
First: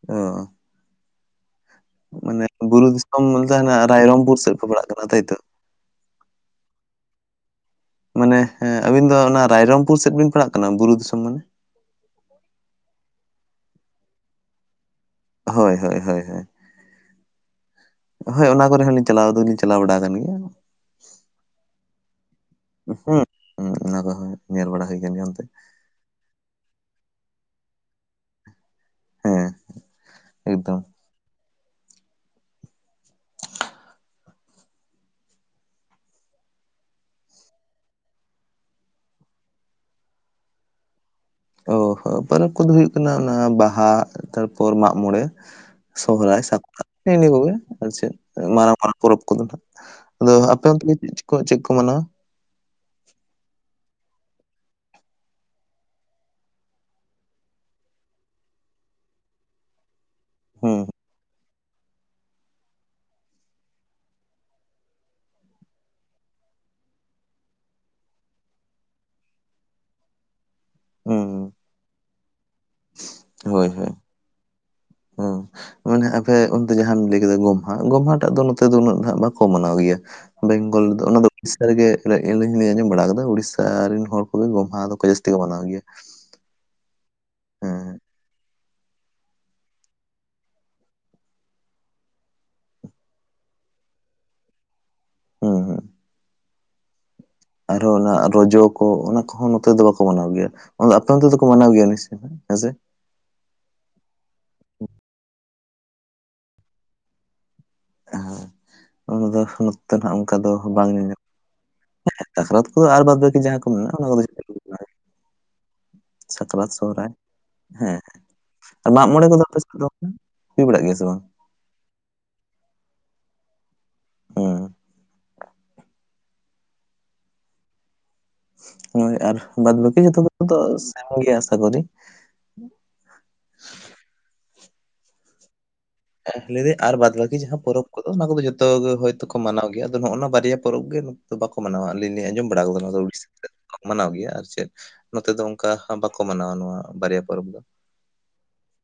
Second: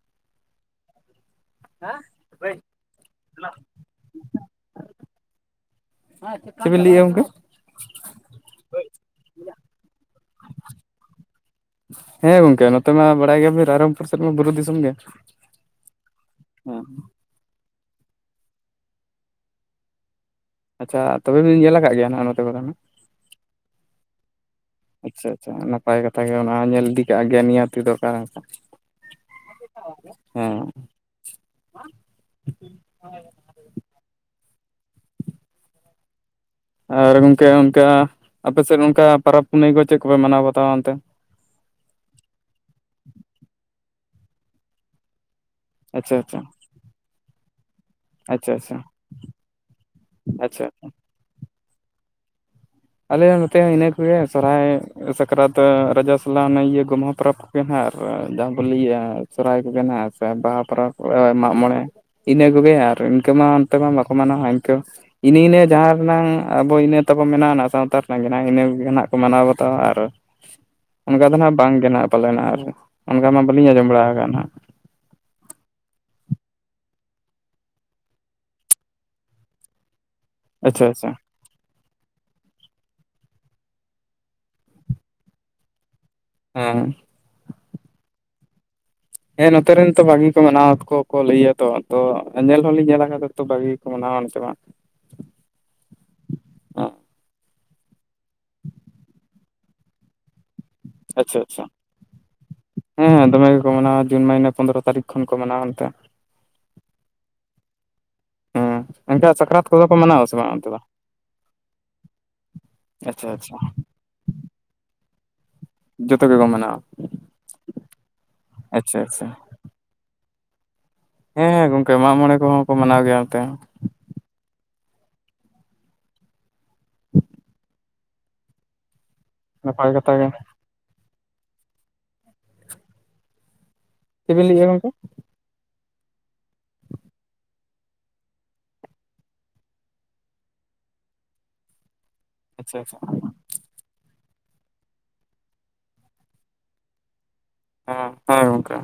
ᱚ ᱾ ᱦᱮᱸ ᱾ ᱢᱟᱱᱮ ᱵᱩᱨᱩ ᱫᱤᱥᱚᱢ ᱛᱟᱸᱦᱮᱱᱟ ᱨᱟᱭᱨᱚᱢᱯᱩᱨ ᱥᱮᱫ ᱠᱚ ᱯᱟᱲᱟᱜ ᱠᱟᱱᱟ ᱛᱟᱭᱛᱚ ᱾ ᱪᱮᱫ [unintelligible] ᱵᱤᱱ ᱞᱟᱹᱭ ᱮᱫᱟ ᱜᱚᱝᱠᱮ? ᱢᱟᱱᱮᱸ ᱮᱸ ᱟᱵᱤᱱ ᱫᱚ ᱚᱱᱟ ᱨᱟᱭᱨᱚᱢᱯᱩᱨ ᱥᱮᱫ ᱵᱤᱱ ᱯᱟᱲᱟᱜ ᱠᱟᱱᱟ ᱵᱩᱨᱩ ᱫᱤᱥᱚᱢ ᱢᱟᱱᱮ ᱾ ᱦᱮᱸ ᱜᱚᱝᱠᱮ, ᱱᱚᱛᱮ ᱢᱟ ᱵᱟᱲᱟᱭ ᱜᱮᱭᱟ ᱵᱤᱱ ᱨᱟᱭᱨᱚᱝᱯᱩᱨ ᱥᱮᱫ ᱢᱟ ᱵᱩᱨᱩ ᱫᱤᱥᱚᱢ ᱜᱮ ᱾ ᱦᱳᱭ ᱦᱳᱭ ᱦᱳᱭ ᱾ ᱦᱮᱸ ᱚᱱᱟ ᱠᱚᱨᱮ ᱦᱚᱸ ᱞᱤᱧ ᱪᱟᱞᱟᱣ ᱫᱚ ᱞᱤᱧ ᱪᱟᱞᱟᱣ ᱵᱟᱲᱟ ᱟᱠᱟᱱ ᱜᱮᱭᱟ ᱾ ᱟᱪᱪᱷᱟ ᱛᱚᱵᱮ ᱵᱤᱱ ᱧᱮᱞ ᱠᱟᱫ ᱜᱮᱭᱟ ᱦᱟᱜ ᱱᱚᱛᱮ ᱠᱚᱫᱚ ᱦᱟᱸᱜ᱾ ᱦᱚᱸ ᱚᱱᱟ ᱠᱚᱦᱚᱸ ᱧᱮᱞ ᱵᱟᱲᱟ ᱦᱩᱭ ᱟᱠᱟᱱ ᱜᱮᱭᱟ ᱟᱪᱪᱷᱟ ᱚᱱᱛᱮ᱾ ᱟᱪᱪᱷᱟ ᱱᱟᱯᱟᱭ ᱠᱟᱛᱷᱟ ᱜᱮ ᱚᱱᱟ ᱦᱚᱸ ᱧᱮᱞ ᱤᱫᱤ ᱠᱟᱜ ᱜᱮ ᱱᱤᱦᱟᱹᱛᱤ ᱫᱚᱨᱠᱟᱨᱟ᱾ ᱦᱮᱸ ᱦᱩᱸ᱾ ᱮᱠᱫᱚᱢ ᱟᱨ ᱜᱚᱢᱠᱮ ᱚᱱᱠᱟ ᱟᱯᱮ ᱥᱮᱫ ᱚᱱᱠᱟ ᱯᱟᱨᱚᱵᱽ ᱯᱩᱱᱟᱹᱭ ᱠᱚ ᱪᱮᱫ ᱠᱚᱯᱮ ᱢᱟᱱᱟᱣ ᱵᱟᱛᱟᱣᱟ ᱚᱱᱛᱮ? ᱚ ᱯᱚᱨᱚᱵᱽ ᱠᱚᱫᱚ ᱦᱩᱭᱩᱜ ᱠᱟᱱᱟ ᱚᱱᱟ ᱵᱟᱦᱟ ᱛᱟᱨᱯᱚᱨᱮ ᱢᱟᱜ ᱢᱚᱬᱮ᱾ ᱟᱪᱪᱷᱟ ᱟᱪᱪᱷᱟ ᱥᱚᱦᱚᱨᱟᱭ ᱥᱟᱠᱨᱟᱛ ᱱᱮᱜᱱᱤᱭᱟᱹ ᱠᱚᱜᱮ᱾ ᱟᱨ ᱪᱮᱫ ᱢᱟᱨᱟᱝ ᱟᱪᱪᱷᱟ ᱢᱟᱨᱟᱝ ᱯᱚᱨᱚᱵᱽ ᱠᱚᱫᱚ ᱱᱟᱦᱟᱜ ᱟᱫᱚ ᱟᱯᱮ ᱟᱪᱪᱷᱟ ᱚᱱᱛᱮ ᱜᱮ ᱪᱮᱫ ᱠᱚ ᱪᱮᱫ ᱠᱚ ᱢᱟᱱᱟᱣᱟ᱾ ᱟᱞᱮ ᱱᱚᱛᱮ ᱦᱚᱸ ᱤᱱᱟᱹ ᱠᱚ ᱜᱮ ᱥᱚᱦᱨᱟᱭ᱾ ᱥᱟᱠᱨᱟᱛ ᱨᱟᱡᱟᱥᱟᱞᱟ ᱚᱱᱮ ᱤᱭᱟᱹ ᱜᱚᱢᱦᱟ ᱯᱚᱨᱚᱵᱽ ᱠᱚᱜᱮ ᱦᱟᱸᱜ ᱟᱨ ᱡᱟᱦᱟᱸ ᱵᱚᱱ ᱞᱟᱹᱭᱟ ᱥᱚᱦᱨᱟᱭ ᱠᱚᱜᱮ ᱦᱟᱜ᱾ ᱵᱟᱦᱟ ᱦᱩᱸ ᱯᱚᱨᱚᱵᱽ ᱢᱟᱜ ᱢᱚᱬᱮ ᱤᱱᱟᱹ ᱠᱚᱜᱮ ᱟᱨ ᱤᱱᱠᱟᱹ ᱢᱟ ᱚᱱᱛᱮ ᱢᱟ ᱵᱟᱠᱚ ᱢᱟᱱᱟᱣᱟ ᱤᱱᱠᱟᱹ᱾ ᱤᱱᱟᱹ ᱤᱱᱟᱹ ᱡᱟᱦᱟᱸ ᱨᱮᱱᱟᱝ ᱟᱵᱚ ᱤᱱᱟᱹ ᱛᱟᱵᱚ ᱢᱮᱱᱟ, ᱥᱟᱶᱛᱟ ᱨᱮᱱᱟᱜ ᱜᱮ ᱱᱟᱦᱟᱜ ᱤᱱᱟᱹ ᱠᱚᱜᱮ ᱱᱟᱦᱟᱜ ᱠᱚ ᱢᱟᱱᱟᱣ ᱵᱟᱛᱟᱣᱟ ᱟᱨ ᱚᱱᱠᱟ ᱫᱚ ᱦᱩᱸ ᱱᱟᱦᱟᱜ ᱵᱟᱝ ᱜᱮ? ᱱᱟᱦᱟᱜ ᱯᱟᱞᱮᱱ ᱟᱨ ᱚᱱᱠᱟ ᱢᱟ ᱵᱟᱹᱞᱤᱧ ᱟᱸᱡᱚᱢ ᱵᱟᱲᱟ ᱠᱟᱫᱟ ᱦᱟᱸᱜ᱾ ᱦᱚᱸ, ᱢᱟᱱᱮ ᱟᱯᱮ ᱚᱱᱛᱮ ᱡᱟᱦᱟᱸᱢ ᱞᱟᱹᱭ ᱠᱮᱫᱟ ᱜᱚᱢᱦᱟ ᱜᱚᱢᱦᱟ ᱴᱟᱜ ᱫᱚ ᱱᱚᱛᱮ ᱫᱚ ᱩᱱᱟᱹᱜ ᱫᱚ ᱦᱟᱸᱜ ᱵᱟᱠᱚ ᱢᱟᱱᱟᱣ ᱜᱮᱭᱟ᱾ ᱵᱮᱝᱜᱚᱞ ᱟᱪᱪᱷᱟ ᱨᱮᱫᱚ ᱟᱪᱪᱷᱟ ᱚᱱᱟ ᱫᱚ, ᱩᱲᱤᱥᱥᱟ ᱨᱮᱜᱮ ᱟᱞᱤᱧ ᱦᱚᱸᱞᱤᱧ ᱟᱸᱡᱚᱢ ᱵᱟᱲᱟ ᱠᱟᱫᱟ ᱩᱲᱤᱥᱥᱟ ᱨᱮᱱ ᱦᱚᱲ ᱠᱚᱜᱮ ᱜᱚᱢᱦᱟ ᱫᱚᱠᱚ ᱡᱟᱹᱥᱛᱤ ᱠᱚ ᱢᱟᱱᱟᱣ ᱜᱮᱭᱟ᱾ ᱦᱮᱸ, ᱦᱮᱸ ᱦᱮᱸ ᱱᱚᱛᱮ ᱨᱮᱱ ᱛᱚ ᱵᱷᱟᱹᱜᱤ ᱠᱚ ᱢᱟᱱᱟᱣᱟ ᱠᱚ ᱠᱚ ᱞᱟᱹᱭᱟᱛᱚ ᱠᱚ ᱧᱮᱞ ᱦᱚᱸᱞᱤᱧ ᱧᱮᱞ ᱠᱟᱫᱟ᱾ ᱛᱚ ᱵᱷᱟᱹᱜᱤ ᱜᱮᱠᱚ ᱢᱟᱱᱟᱣᱟ ᱚᱱᱛᱮ ᱢᱟ᱾ ᱦᱩᱸ ᱦᱩᱸ, ᱟᱨᱦᱚᱸ ᱚᱱᱟ ᱨᱚᱡᱚ ᱠᱚ ᱚᱱᱟ ᱠᱚᱦᱚᱸ ᱱᱚᱛᱮ ᱫᱚ ᱵᱟᱠᱚ ᱢᱟᱱᱟᱣ ᱜᱮᱭᱟ᱾ ᱟᱯᱮ ᱚᱱᱚᱛᱮ ᱟᱪᱪᱷᱟ ᱫᱚᱠᱚ ᱟᱪᱪᱷᱟ ᱢᱟᱱᱟᱣ ᱜᱮᱭᱟ ᱦᱮᱸᱥᱮ? ᱦᱮᱸ ᱦᱮᱸ ᱫᱚᱢᱮ ᱜᱮᱠᱚ ᱢᱟᱱᱟᱣᱟ ᱡᱩᱱ ᱢᱟᱹᱦᱤᱱᱟᱹ ᱯᱚᱱᱫᱽᱨᱚ ᱛᱟᱹᱨᱤᱠ ᱠᱷᱚᱱ ᱠᱚ ᱢᱟᱱᱟᱣᱟ ᱚᱱᱛᱮ᱾ ᱦᱮᱸ ᱦᱮᱸ ᱮᱱᱠᱷᱟᱱ ᱥᱟᱠᱨᱟᱛ ᱠᱚᱫᱚ ᱱᱚᱛᱮ ᱠᱚ ᱫᱚ ᱢᱟᱱᱟᱣᱟ ᱥᱮ ᱚᱱᱠᱟ ᱫᱚ ᱚᱱᱛᱮ ᱵᱟᱝ ᱧᱮᱞᱚᱜ, ᱦᱮᱸ ᱥᱟᱠᱨᱟᱛ ᱠᱚ ᱟᱨ ᱵᱟᱫ ᱟᱪᱪᱷᱟ ᱵᱟᱹᱠᱤ ᱟᱪᱪᱷᱟ ᱡᱟᱦᱟᱸ ᱠᱚ ᱢᱮᱱᱟᱜᱼᱟ ᱚᱱᱟ ᱠᱚᱫᱚ, ᱡᱚᱛᱚ ᱜᱮᱠᱚ ᱥᱟᱠᱨᱟᱛ ᱢᱟᱱᱟᱣᱟ ᱥᱚᱦᱨᱟᱭ ᱦᱮᱸ ᱟᱨ ᱟᱪᱪᱷᱟ ᱢᱟᱜᱢᱚᱬᱮ ᱟᱪᱪᱷᱟ ᱫᱚ ᱟᱯᱮ ᱦᱩᱭ ᱵᱟᱲᱟᱜ ᱜᱮᱭᱟ ᱥᱮ ᱵᱟᱝ? ᱦᱮᱸ ᱜᱚᱝᱠᱮ ᱢᱟᱜ ᱢᱚᱬᱮ ᱠᱚᱦᱚᱸ ᱠᱚ ᱢᱟᱱᱟᱣ ᱜᱮᱭᱟ ᱱᱛᱮ ᱦᱚᱸ, ᱦᱮᱸ, ᱦᱳᱭ ᱟᱨ ᱵᱟᱫᱽ ᱱᱟᱯᱟᱭ ᱵᱟᱹᱠᱤ ᱠᱟᱛᱷᱟ ᱡᱚᱛᱚ ᱜᱮ ᱠᱚ ᱥᱮᱢ ᱜᱮ ᱟᱥᱟ ᱠᱚᱨᱤ? ᱪᱮᱫ ᱵᱮᱱ ᱞᱟᱹᱭᱮᱫᱟ ᱜᱚᱝᱠᱮ? ᱞᱟᱹᱭ ᱮᱫᱟᱧ ᱟᱨ ᱵᱟᱫᱽ ᱵᱟᱹᱠᱤ ᱡᱟᱦᱟᱸ ᱯᱚᱨᱚᱵᱽ ᱠᱚᱫᱚ ᱚᱱᱟ ᱠᱚᱫᱚ ᱡᱚᱛᱚ ᱜᱮ ᱦᱚᱭᱛᱳᱠᱚ ᱢᱟᱱᱟᱣ ᱜᱮᱭᱟ ᱟᱫᱚ ᱱᱚᱜᱼᱚᱭ ᱱᱚᱣᱟ ᱵᱟᱨᱭᱟ ᱯᱚᱨᱚᱵᱽ ᱜᱮ, ᱫᱚ ᱵᱟᱠᱚ ᱢᱟᱱᱟᱣᱟ ᱟᱹᱞᱤᱧ ᱞᱤᱧ ᱟᱸᱡᱚᱢ ᱵᱟᱲᱟ ᱟᱪᱪᱷᱟ ᱟᱠᱟᱫᱟ ᱱᱚᱣᱟ ᱟᱪᱪᱷᱟ ᱫᱚ ᱩᱲᱤᱥᱟ ᱥᱮᱫ ᱢᱟᱱᱟᱣ ᱜᱮᱭᱟ ᱟᱨ ᱪᱮᱫ ᱱᱚᱛᱮ ᱫᱚ ᱚᱱᱠᱟ ᱵᱟᱠᱚ ᱢᱟᱱᱟᱣᱟ ᱱᱚᱣᱟ ᱵᱟᱨᱭᱟ ᱯᱚᱨᱚᱵᱽ ᱫᱚ᱾ ᱦᱮᱸ ᱦᱮᱸ ᱜᱚᱝᱠᱮ᱾